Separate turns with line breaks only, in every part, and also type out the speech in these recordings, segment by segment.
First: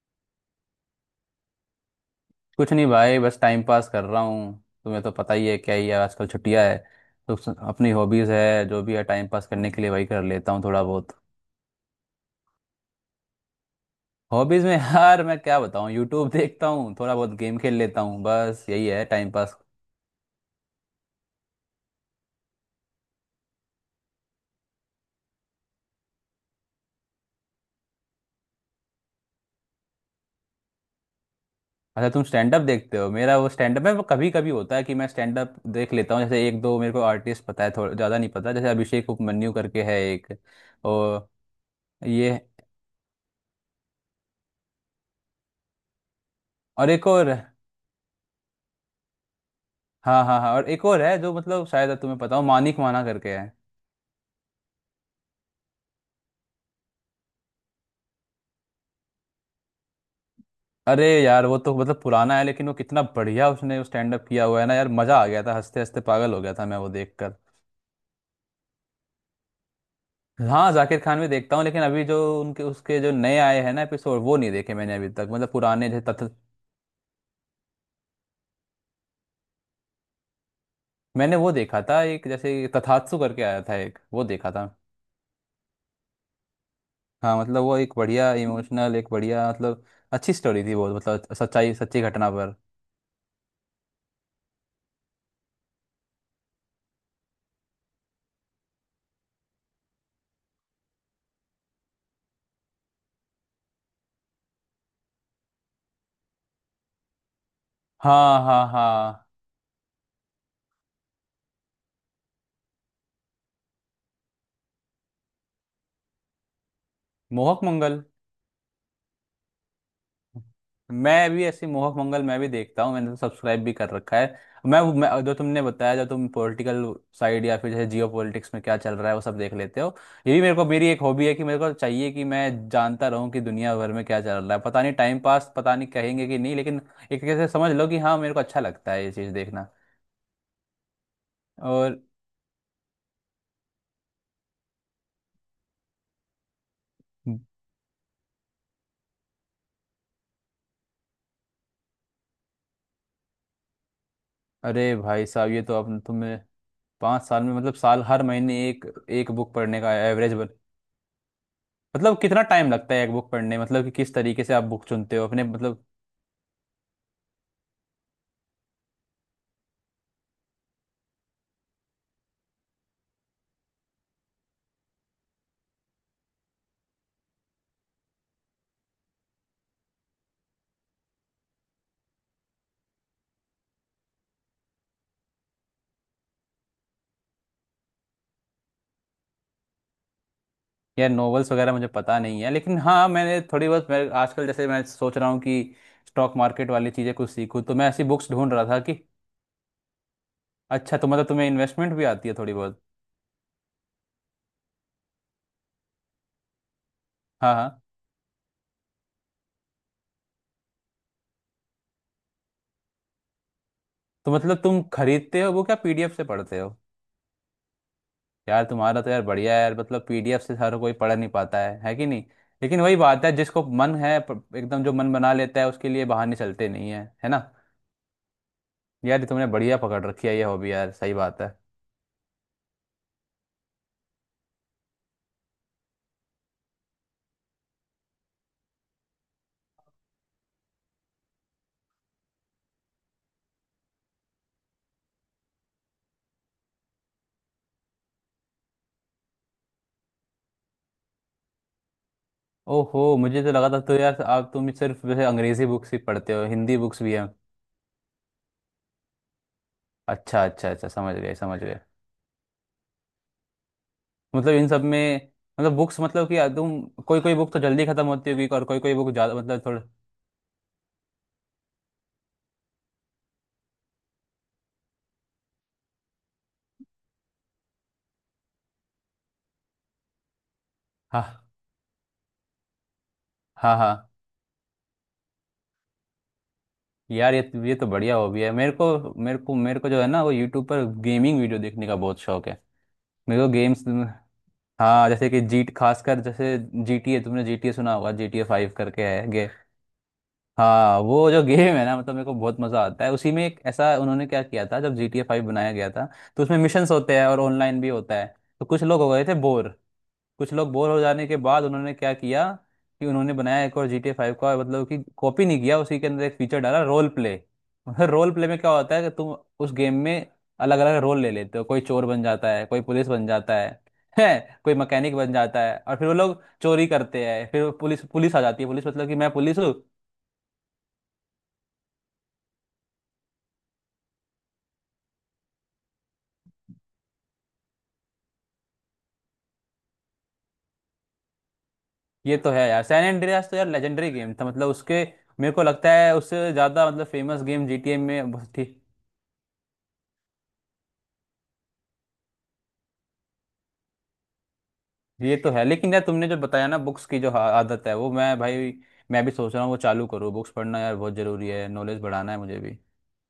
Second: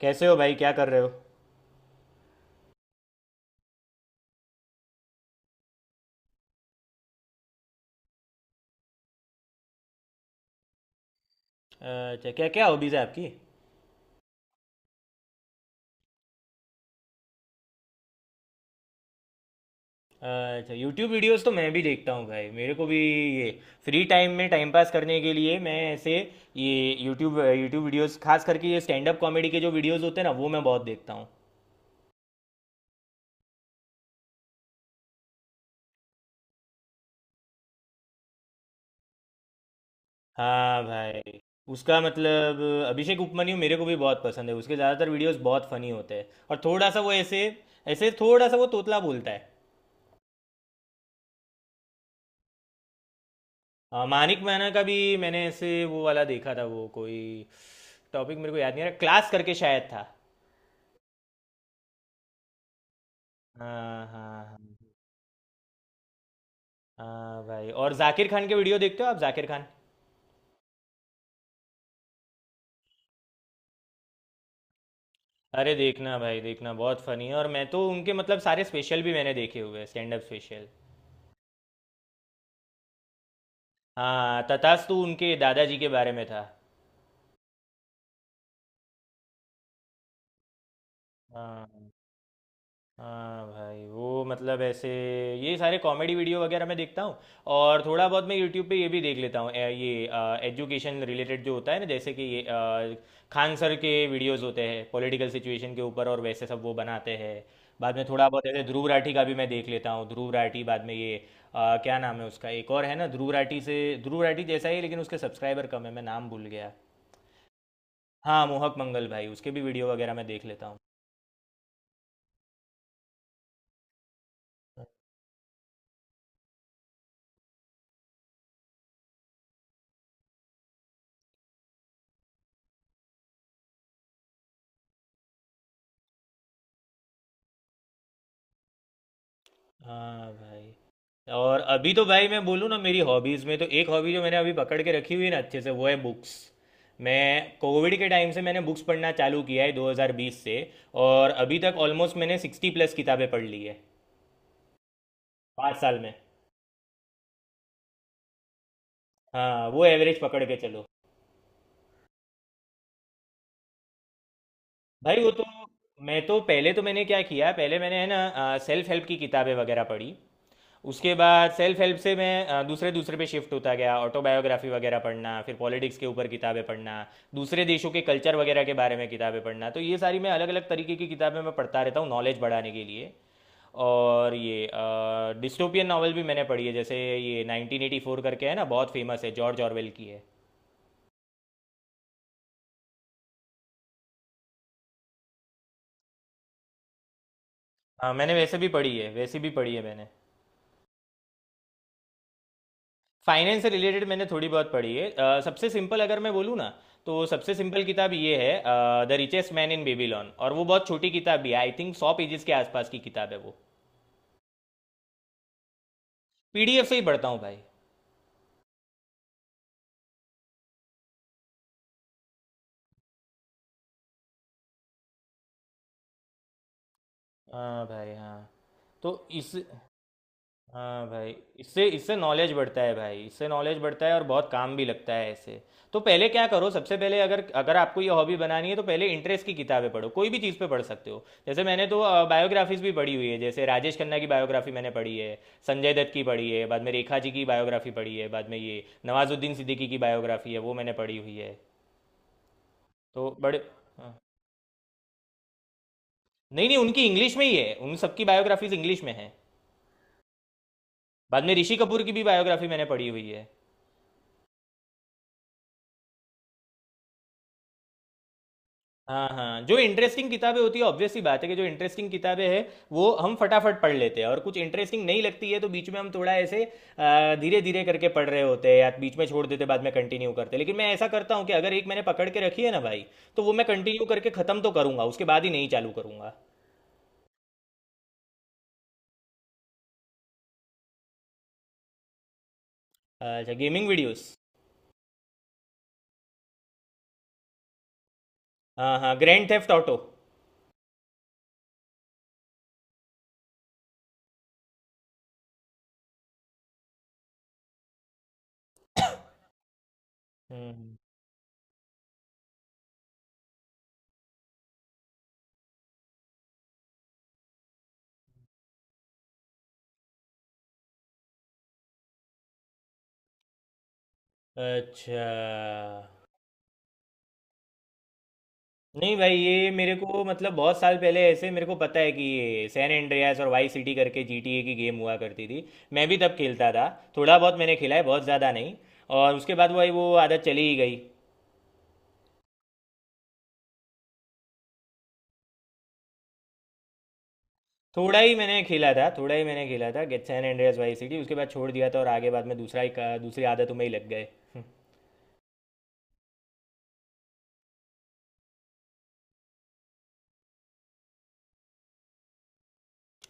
कैसे हो भाई? क्या कर रहे हो?
कुछ नहीं भाई, बस टाइम पास कर रहा हूँ। तुम्हें तो पता ही है क्या ही है, आजकल छुट्टियाँ है। तो अपनी हॉबीज़ है जो भी है, टाइम पास करने के लिए वही कर लेता हूँ थोड़ा बहुत।
अच्छा, क्या क्या हॉबीज़ है आपकी?
हॉबीज़ में यार मैं क्या बताऊँ, यूट्यूब देखता हूँ, थोड़ा बहुत गेम खेल लेता हूँ, बस यही है टाइम पास।
अच्छा, यूट्यूब वीडियोस तो मैं भी देखता हूँ भाई। मेरे को भी ये फ्री टाइम में टाइम पास करने के लिए मैं ऐसे ये यूट्यूब यूट्यूब वीडियोस, खास करके ये स्टैंड अप कॉमेडी के जो वीडियोस होते हैं ना, वो मैं बहुत देखता हूँ।
अच्छा तुम स्टैंड अप देखते हो? मेरा वो स्टैंड अप है, वो कभी कभी होता है कि मैं स्टैंड अप देख लेता हूँ। जैसे एक दो मेरे को आर्टिस्ट पता है, थोड़ा ज़्यादा नहीं पता। जैसे अभिषेक उपमन्यु करके है एक,
हाँ
और
भाई। उसका
ये,
मतलब। अभिषेक उपमन्यु मेरे को भी बहुत पसंद है, उसके ज़्यादातर वीडियोस बहुत फनी होते हैं। और थोड़ा
और
सा
एक
वो
और।
ऐसे, ऐसे थोड़ा सा वो तोतला बोलता है।
हाँ, हाँ, हाँ, और एक और है जो, मतलब शायद तुम्हें पता हो, मानिक माना करके है।
हाँ, मानिक मैना का भी मैंने ऐसे वो वाला देखा था, वो कोई टॉपिक मेरे को याद नहीं आ रहा, क्लास करके शायद था।
अरे यार वो तो मतलब पुराना है, लेकिन वो कितना बढ़िया उसने
हाँ,
स्टैंड अप
हाँ,
किया
हाँ।
हुआ है ना यार, मजा आ गया था, हंसते हंसते पागल हो गया था मैं वो देखकर।
हाँ भाई, और जाकिर खान के वीडियो देखते हो आप? जाकिर खान।
हाँ जाकिर खान भी देखता हूँ, लेकिन अभी जो उनके उसके जो नए आए हैं ना एपिसोड, वो नहीं देखे मैंने अभी तक। मतलब
अरे,
पुराने जैसे
देखना
तथ,
भाई, देखना, बहुत फनी है। और मैं तो उनके मतलब सारे स्पेशल भी मैंने देखे हुए हैं, स्टैंड अप स्पेशल।
मैंने वो देखा था एक, जैसे तथात्सु करके आया था एक, वो
हाँ,
देखा था।
तथास्तु उनके दादाजी के बारे में था।
हाँ मतलब वो एक बढ़िया इमोशनल, एक बढ़िया मतलब अच्छी स्टोरी थी वो, मतलब
हाँ,
सच्चाई, सच्ची घटना पर।
हाँ भाई, वो मतलब ऐसे, ये सारे कॉमेडी वीडियो वगैरह मैं देखता हूँ। और थोड़ा बहुत मैं यूट्यूब पे ये भी देख लेता हूँ, ये एजुकेशन रिलेटेड जो होता है ना, जैसे कि ये खान सर के वीडियोस होते हैं पॉलिटिकल सिचुएशन के ऊपर, और वैसे सब वो बनाते हैं। बाद में थोड़ा
हाँ,
बहुत ऐसे
हाँ,
ध्रुव राठी का
हाँ,
भी मैं देख लेता हूँ, ध्रुव राठी, बाद में ये क्या नाम है उसका, एक और है ना ध्रुव राठी से, ध्रुव राठी जैसा ही है, लेकिन उसके सब्सक्राइबर कम है, मैं नाम भूल गया।
मोहक मंगल।
हाँ, मोहक मंगल भाई, उसके भी वीडियो वगैरह मैं देख लेता हूँ।
मैं भी ऐसी, मोहक मंगल मैं भी देखता हूँ, मैंने तो सब्सक्राइब भी कर रखा है। मैं जो तुमने बताया, जो तुम पॉलिटिकल साइड या फिर जैसे जियो पॉलिटिक्स में क्या चल रहा है वो सब देख लेते हो। ये भी मेरे को, मेरी एक हॉबी है कि मेरे को चाहिए कि मैं जानता रहूँ कि दुनिया भर में क्या चल रहा है। पता नहीं टाइम पास पता नहीं कहेंगे कि नहीं, लेकिन एक तरीके से समझ लो कि हाँ, मेरे को अच्छा लगता है ये चीज़ देखना।
हाँ भाई, और अभी
और
तो भाई मैं बोलूँ ना, मेरी हॉबीज़ में तो एक हॉबी जो मैंने अभी पकड़ के रखी हुई है ना अच्छे से, वो है बुक्स। मैं कोविड के टाइम से मैंने बुक्स पढ़ना चालू किया है 2020 से। और अभी तक ऑलमोस्ट मैंने 60 प्लस किताबें पढ़ ली है
अरे भाई साहब ये तो
पाँच साल
अब
में
तुम्हें 5 साल में मतलब साल हर महीने एक, एक बुक
हाँ,
पढ़ने
वो
का
एवरेज
एवरेज
पकड़ के चलो।
मतलब कितना टाइम लगता है एक बुक पढ़ने, मतलब कि किस तरीके से आप बुक चुनते
भाई
हो
वो तो,
अपने मतलब।
मैं तो पहले तो मैंने क्या किया, पहले मैंने है ना सेल्फ हेल्प की किताबें वगैरह पढ़ी। उसके बाद सेल्फ हेल्प से मैं दूसरे दूसरे पे शिफ्ट होता गया, ऑटोबायोग्राफी वगैरह पढ़ना, फिर पॉलिटिक्स के ऊपर किताबें पढ़ना, दूसरे देशों के कल्चर वगैरह के बारे में किताबें पढ़ना। तो ये सारी मैं अलग अलग तरीके की किताबें मैं पढ़ता रहता हूँ नॉलेज बढ़ाने के लिए। और ये डिस्टोपियन नॉवल भी मैंने पढ़ी है, जैसे ये 1984 करके है ना, बहुत फेमस है, जॉर्ज ऑरवेल की है।
यार नॉवेल्स वगैरह मुझे पता नहीं है, लेकिन हाँ मैंने थोड़ी बहुत, मैं आजकल जैसे मैं सोच रहा हूँ कि स्टॉक मार्केट वाली चीज़ें कुछ सीखूँ, तो मैं ऐसी बुक्स
मैंने
ढूंढ
वैसे
रहा
भी
था कि।
पढ़ी है, वैसी भी पढ़ी है मैंने।
अच्छा तो मतलब तुम्हें इन्वेस्टमेंट भी आती है थोड़ी बहुत?
फाइनेंस से रिलेटेड मैंने थोड़ी बहुत पढ़ी है, सबसे सिंपल अगर मैं बोलूँ ना, तो सबसे
हाँ, हाँ।
सिंपल किताब ये है the richest man in Babylon, और वो बहुत छोटी किताब भी है, आई थिंक 100 पेजेस के आसपास की किताब है वो।
तो मतलब तुम खरीदते हो वो, क्या पीडीएफ से पढ़ते हो?
पीडीएफ से ही पढ़ता हूँ भाई।
यार तुम्हारा तो यार बढ़िया है यार, मतलब पीडीएफ से हर कोई पढ़ नहीं पाता है कि नहीं। लेकिन वही बात है, जिसको मन है एकदम जो मन बना लेता है, उसके लिए बहाने चलते नहीं है, है ना।
हाँ भाई, हाँ, तो
यार ये तुमने
इस।
बढ़िया पकड़ रखी है ये हॉबी यार,
हाँ
सही
भाई,
बात है।
इससे इससे नॉलेज बढ़ता है भाई, इससे नॉलेज बढ़ता है, और बहुत काम भी लगता है ऐसे। तो पहले क्या करो, सबसे पहले अगर अगर आपको ये हॉबी बनानी है तो पहले इंटरेस्ट की किताबें पढ़ो, कोई भी चीज़ पे पढ़ सकते हो। जैसे मैंने तो बायोग्राफीज भी पढ़ी हुई है, जैसे राजेश खन्ना की बायोग्राफी मैंने पढ़ी है। संजय दत्त की पढ़ी है, बाद में रेखा जी की बायोग्राफी पढ़ी है, बाद में ये नवाजुद्दीन सिद्दीकी की बायोग्राफी है वो मैंने पढ़ी हुई है।
ओहो
तो
मुझे तो
बड़े।
लगा था तो
हाँ।
यार, आप तुम सिर्फ वैसे अंग्रेजी बुक्स ही पढ़ते हो,
नहीं, नहीं,
हिंदी बुक्स
उनकी
भी हैं।
इंग्लिश में ही है, उन सबकी बायोग्राफीज इंग्लिश में है।
अच्छा, अच्छा, अच्छा, समझ गए,
बाद में
समझ
ऋषि
गए।
कपूर की भी बायोग्राफी मैंने पढ़ी हुई है।
मतलब इन सब में, मतलब बुक्स, मतलब कि यार तुम कोई कोई बुक तो जल्दी खत्म होती होगी, और कोई कोई बुक
हाँ,
ज़्यादा
हाँ,
मतलब
जो
थोड़ा।
इंटरेस्टिंग किताबें होती है, ऑब्वियस सी बात है कि जो इंटरेस्टिंग किताबें हैं वो हम फटाफट पढ़ लेते हैं, और कुछ इंटरेस्टिंग नहीं लगती है तो बीच में हम थोड़ा ऐसे धीरे धीरे करके पढ़ रहे होते हैं या बीच में छोड़ देते हैं, बाद में कंटिन्यू करते हैं। लेकिन मैं ऐसा करता
हाँ,
हूँ कि अगर एक मैंने पकड़ के रखी है ना भाई, तो वो मैं
हाँ, हाँ।
कंटिन्यू करके ख़त्म तो करूँगा, उसके बाद ही नहीं चालू करूँगा।
यार ये तो बढ़िया हॉबी है। मेरे को जो है ना, वो यूट्यूब पर गेमिंग वीडियो देखने का बहुत शौक है। मेरे को
अच्छा,
गेम्स,
गेमिंग वीडियोस।
हाँ जैसे कि जीट, खासकर जैसे जी टी ए, तुमने जी टी ए सुना होगा, जी टी ए 5
हाँ,
करके
हाँ,
है।
Grand theft auto.
हाँ वो जो गेम है ना, मतलब मेरे को बहुत मजा आता है। उसी में एक ऐसा उन्होंने क्या किया था, जब GTA 5 बनाया गया था, तो उसमें मिशंस होते हैं और ऑनलाइन भी होता है। तो कुछ लोग हो गए थे बोर, कुछ लोग बोर
हम्म।
हो जाने के बाद उन्होंने क्या किया, कि उन्होंने बनाया एक और GTA 5 का, मतलब कि कॉपी नहीं किया, उसी के अंदर एक फीचर डाला, रोल प्ले। मतलब रोल प्ले में क्या होता है कि तुम उस गेम में अलग अलग रोल ले लेते हो, कोई चोर बन जाता है, कोई पुलिस बन जाता है, है कोई मैकेनिक
अच्छा।
बन जाता है, और फिर वो लोग चोरी करते हैं, फिर वो पुलिस पुलिस आ जाती है, पुलिस मतलब कि
नहीं
मैं
भाई,
पुलिस
ये
हूँ।
मेरे को मतलब बहुत साल पहले ऐसे मेरे को पता है कि ये सैन एंड्रियास और वाई सिटी करके GTA की गेम हुआ करती थी। मैं भी तब खेलता था, थोड़ा बहुत मैंने खेला है, बहुत ज़्यादा नहीं। और उसके बाद भाई वो आदत चली ही गई।
ये तो है यार, सैन एंड्रियास तो यार लेजेंडरी गेम था, मतलब उसके, मेरे को लगता है उससे ज्यादा मतलब फेमस गेम जीटीए
थोड़ा
में
ही
बहुत
मैंने
थी।
खेला था, थोड़ा ही मैंने खेला था, गेट सैन एंड्रियास वाई सिटी, उसके बाद छोड़ दिया था। और आगे बाद में दूसरी आदतों में ही लग गए।
ये तो है, लेकिन यार तुमने जो बताया ना बुक्स की जो आदत है, वो मैं भाई, मैं भी सोच रहा हूँ वो चालू करूँ, बुक्स पढ़ना यार बहुत जरूरी है, नॉलेज बढ़ाना है मुझे भी।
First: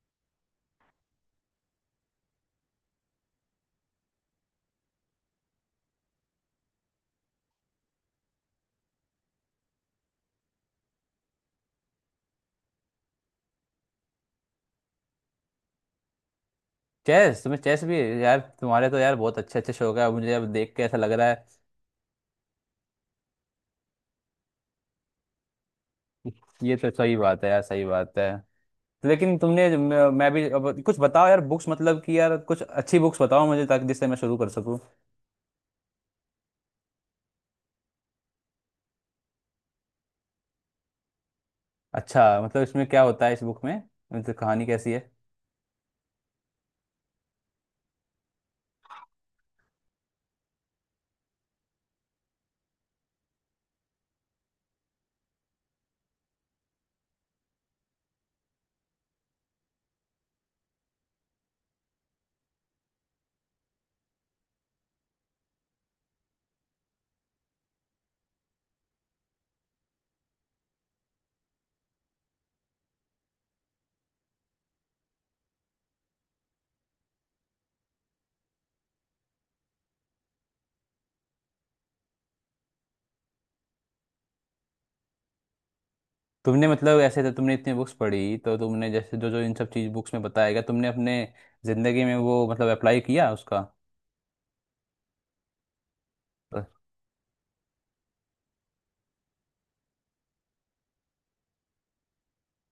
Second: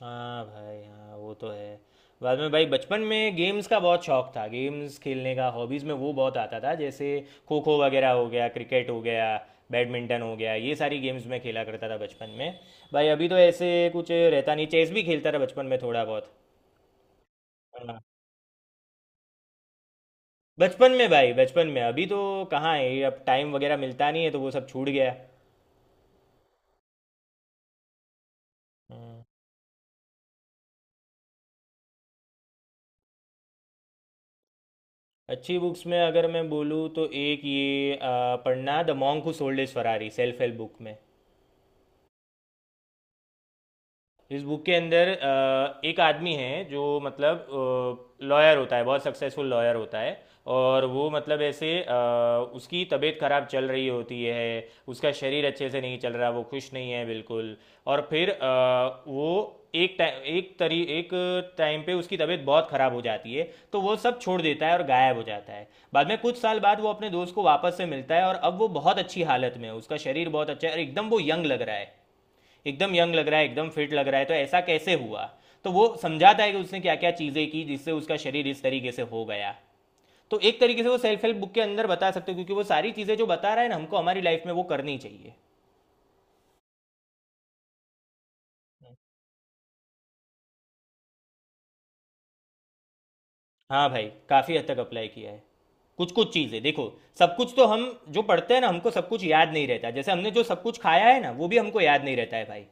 हाँ भाई, हाँ, वो तो है। बाद में भाई, बचपन में गेम्स का बहुत शौक था, गेम्स खेलने का, हॉबीज़ में वो बहुत आता था, जैसे खो खो वगैरह हो गया, क्रिकेट हो गया, बैडमिंटन हो गया, ये सारी गेम्स में खेला करता था बचपन में। भाई अभी तो ऐसे कुछ रहता नहीं, चेस भी खेलता था बचपन में थोड़ा बहुत।
चेस, तुम्हें चेस भी?
हाँ।
यार तुम्हारे तो यार बहुत अच्छे अच्छे शौक है, मुझे अब देख के
बचपन
ऐसा
में
लग रहा
भाई,
है।
बचपन में, अभी तो कहाँ है ये, अब टाइम वगैरह मिलता नहीं है तो वो सब छूट गया।
ये तो सही बात है यार, सही बात है।
हम्म।
लेकिन तुमने, मैं भी अब कुछ बताओ यार बुक्स, मतलब कि यार कुछ अच्छी बुक्स बताओ मुझे, ताकि जिससे मैं शुरू कर सकूँ।
अच्छी बुक्स में अगर मैं बोलूँ तो एक ये पढ़ना, the monk who sold his Ferrari, self help book में।
अच्छा, मतलब इसमें क्या होता है इस बुक में, मतलब
इस बुक
कहानी
के
कैसी है।
अंदर एक आदमी है जो मतलब लॉयर होता है, बहुत सक्सेसफुल लॉयर होता है। और वो मतलब ऐसे, उसकी तबीयत खराब चल रही होती है, उसका शरीर अच्छे से नहीं चल रहा, वो खुश नहीं है बिल्कुल। और फिर वो एक टाइम पे उसकी तबीयत बहुत खराब हो जाती है, तो वो सब छोड़ देता है और गायब हो जाता है। बाद में कुछ साल बाद वो अपने दोस्त को वापस से मिलता है, और अब वो बहुत अच्छी हालत में है, उसका शरीर बहुत अच्छा है, और एकदम वो यंग लग रहा है। एकदम यंग लग रहा है, एकदम फिट लग रहा है, तो ऐसा कैसे हुआ? तो वो समझाता है कि उसने क्या क्या चीज़ें की जिससे उसका शरीर इस तरीके से हो गया। तो एक तरीके से वो सेल्फ हेल्प बुक के अंदर बता सकते हो, क्योंकि वो सारी चीज़ें जो बता रहा है ना, हमको हमारी लाइफ में वो करनी चाहिए।
तुमने मतलब ऐसे तो तुमने इतनी बुक्स पढ़ी, तो तुमने जैसे जो जो इन सब चीज बुक्स में बताया गया, तुमने अपने जिंदगी में वो मतलब अप्लाई किया उसका?
हाँ भाई। काफ़ी हद तक अप्लाई किया है। कुछ कुछ चीज़ें
अ,
देखो। सब कुछ तो हम जो पढ़ते हैं ना, हमको सब कुछ याद नहीं रहता, जैसे हमने जो सब कुछ खाया है ना वो भी हमको याद नहीं रहता है भाई।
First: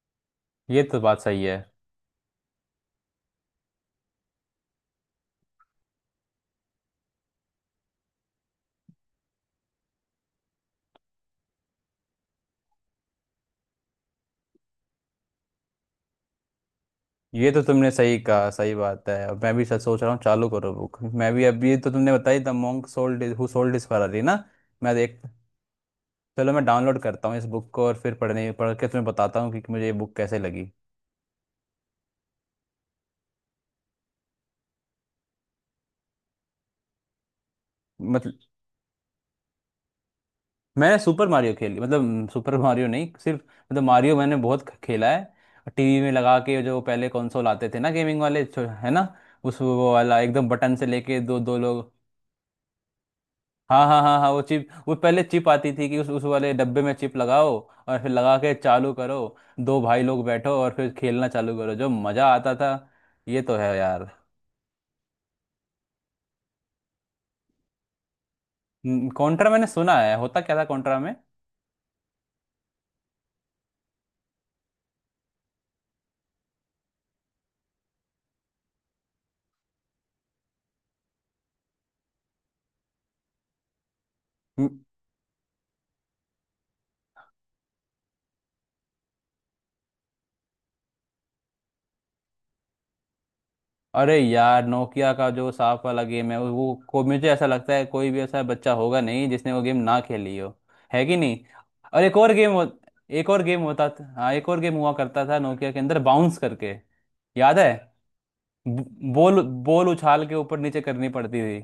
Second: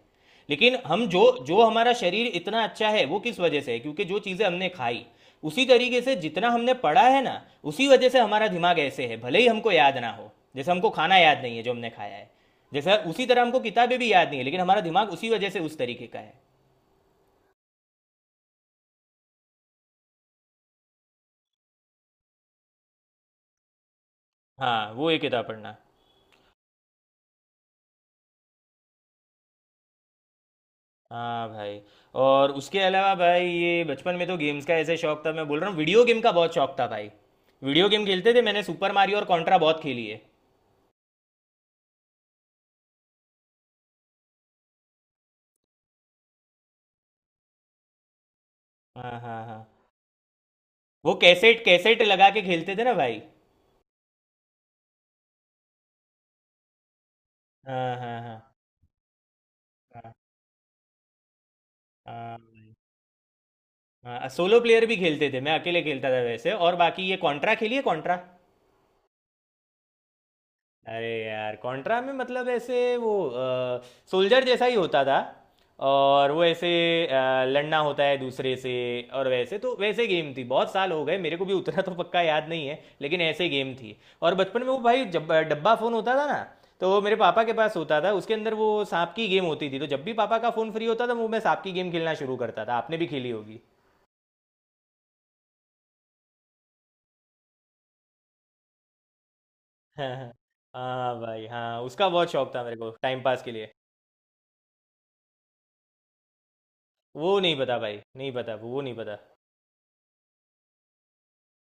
लेकिन
ये तो
हम
बात
जो,
सही है।
जो हमारा शरीर इतना अच्छा है वो किस वजह से है, क्योंकि जो चीज़ें हमने खाई, उसी तरीके से जितना हमने पढ़ा है ना, उसी वजह से हमारा दिमाग ऐसे है, भले ही हमको याद ना हो, जैसे हमको खाना याद नहीं है जो हमने खाया है। जैसे उसी तरह हमको किताबें भी याद नहीं है, लेकिन हमारा दिमाग उसी वजह से उस तरीके का है।
ये तो तुमने सही कहा, सही बात है। अब मैं भी सच सोच रहा हूँ चालू करो बुक, मैं भी। अभी तो तुमने बताई the monk sold, who sold his Ferrari ना।
हाँ,
मैं
वो एक
देख,
किताब पढ़ना।
चलो मैं डाउनलोड करता हूँ इस बुक को, और फिर पढ़ने, पढ़ के तुम्हें बताता हूँ कि मुझे ये बुक कैसे लगी।
हाँ भाई, और उसके अलावा भाई, ये बचपन में तो गेम्स का ऐसे शौक था, मैं बोल रहा हूँ वीडियो गेम का बहुत शौक था भाई। वीडियो गेम
मतलब
खेलते थे, मैंने सुपर मारियो और कॉन्ट्रा बहुत खेली है।
मैंने सुपर मारियो खेली, मतलब सुपर मारियो नहीं, सिर्फ मतलब मारियो मैंने बहुत खेला है। टीवी में लगा के जो पहले कंसोल आते थे ना, गेमिंग वाले है ना,
हाँ, हाँ,
उस
हाँ।
वो वाला एकदम बटन से
वो
लेके दो दो
कैसेट
लोग।
कैसेट लगा के खेलते थे ना भाई?
हाँ, हाँ, हाँ, हाँ, वो चिप, वो पहले चिप आती थी कि उस वाले डब्बे में चिप लगाओ
हाँ,
और फिर
हाँ, हाँ,
लगा के चालू करो, दो भाई
हाँ।
लोग बैठो और फिर खेलना चालू करो, जो मजा
हाँ
आता था।
भाई।
ये तो है यार।
हाँ, सोलो प्लेयर भी खेलते थे, मैं अकेले खेलता था वैसे, और बाकी ये कॉन्ट्रा खेलिए, कॉन्ट्रा।
कॉन्ट्रा, मैंने सुना है, होता क्या था कॉन्ट्रा
अरे
में?
यार, कॉन्ट्रा में मतलब ऐसे वो सोल्जर जैसा ही होता था, और वो ऐसे लड़ना होता है दूसरे से। और वैसे तो वैसे गेम थी, बहुत साल हो गए, मेरे को भी उतना तो पक्का याद नहीं है, लेकिन ऐसे गेम थी। और बचपन में वो भाई, जब डब्बा फ़ोन होता था ना, तो वो मेरे पापा के पास होता था, उसके अंदर वो सांप की गेम होती थी, तो जब भी पापा का फ़ोन फ्री होता था, वो मैं सांप की गेम खेलना शुरू करता था, आपने भी खेली होगी।
अरे यार, नोकिया का जो सांप वाला गेम है वो को, मुझे ऐसा लगता है कोई भी ऐसा बच्चा होगा नहीं जिसने वो गेम ना
हाँ,
खेली हो। है कि
हाँ
नहीं।
भाई, हाँ,
और
उसका
एक
बहुत
और
शौक था मेरे को टाइम
एक
पास
और
के
गेम
लिए।
होता था, हाँ एक और गेम हुआ करता था नोकिया के अंदर बाउंस करके।
वो नहीं
याद है?
पता भाई, नहीं पता, वो
ब-
नहीं पता।
बॉल, बॉल उछाल के ऊपर नीचे करनी पड़ती थी।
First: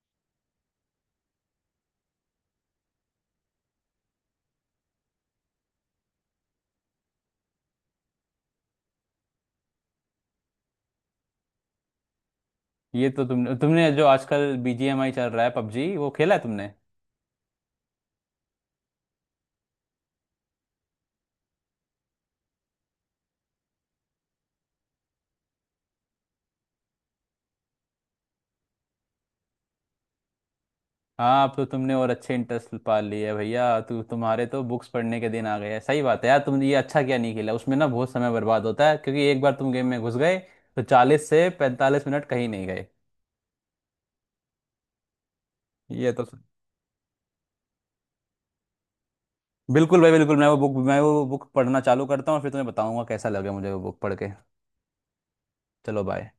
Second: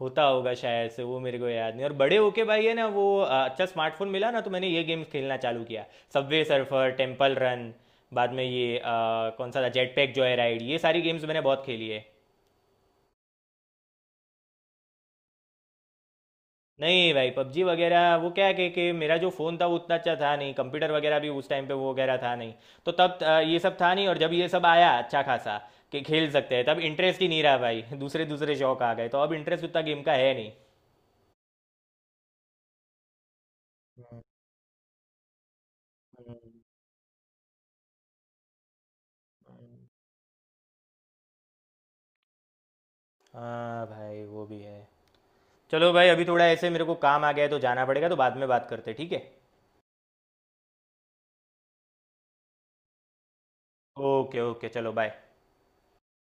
होता होगा शायद से, वो मेरे को याद नहीं। और बड़े होके भाई है ना, वो अच्छा स्मार्टफोन मिला ना, तो मैंने ये गेम्स खेलना चालू किया, सबवे सर्फर, टेम्पल रन। बाद में ये कौन सा था, जेट पैक जॉय राइड, ये सारी गेम्स मैंने बहुत खेली है।
ये तो तुमने, तुमने जो आजकल बीजीएमआई चल रहा है, पबजी, वो खेला है तुमने?
नहीं भाई, पबजी वगैरह वो क्या है कि मेरा जो फ़ोन था वो उतना अच्छा था नहीं, कंप्यूटर वगैरह भी उस टाइम पे वो वगैरह था नहीं। तो तब ये सब था नहीं, और जब ये सब आया अच्छा खासा कि खेल सकते हैं, तब इंटरेस्ट ही नहीं रहा भाई। दूसरे दूसरे शौक आ गए, तो अब इंटरेस्ट उतना गेम का है नहीं।
हाँ अब तो तुमने और अच्छे इंटरेस्ट पा लिए है भैया, तू
हम्म,
तुम्हारे तो बुक्स पढ़ने के दिन आ गए हैं। सही बात है यार,
हम्म,
तुमने ये अच्छा क्या नहीं खेला, उसमें ना बहुत समय बर्बाद होता है, क्योंकि एक बार तुम
हम्म।
गेम में घुस गए तो 40 से 45 मिनट कहीं नहीं गए।
हाँ भाई, वो भी है। चलो भाई,
ये तो
अभी थोड़ा ऐसे मेरे को काम आ गया है तो जाना पड़ेगा, तो बाद में बात करते हैं, ठीक है?
बिल्कुल भाई बिल्कुल, मैं वो बुक पढ़ना चालू करता हूँ और फिर तुम्हें बताऊंगा कैसा लगे मुझे वो बुक पढ़ के।
ओके, ओके, चलो, बाय।
चलो बाय।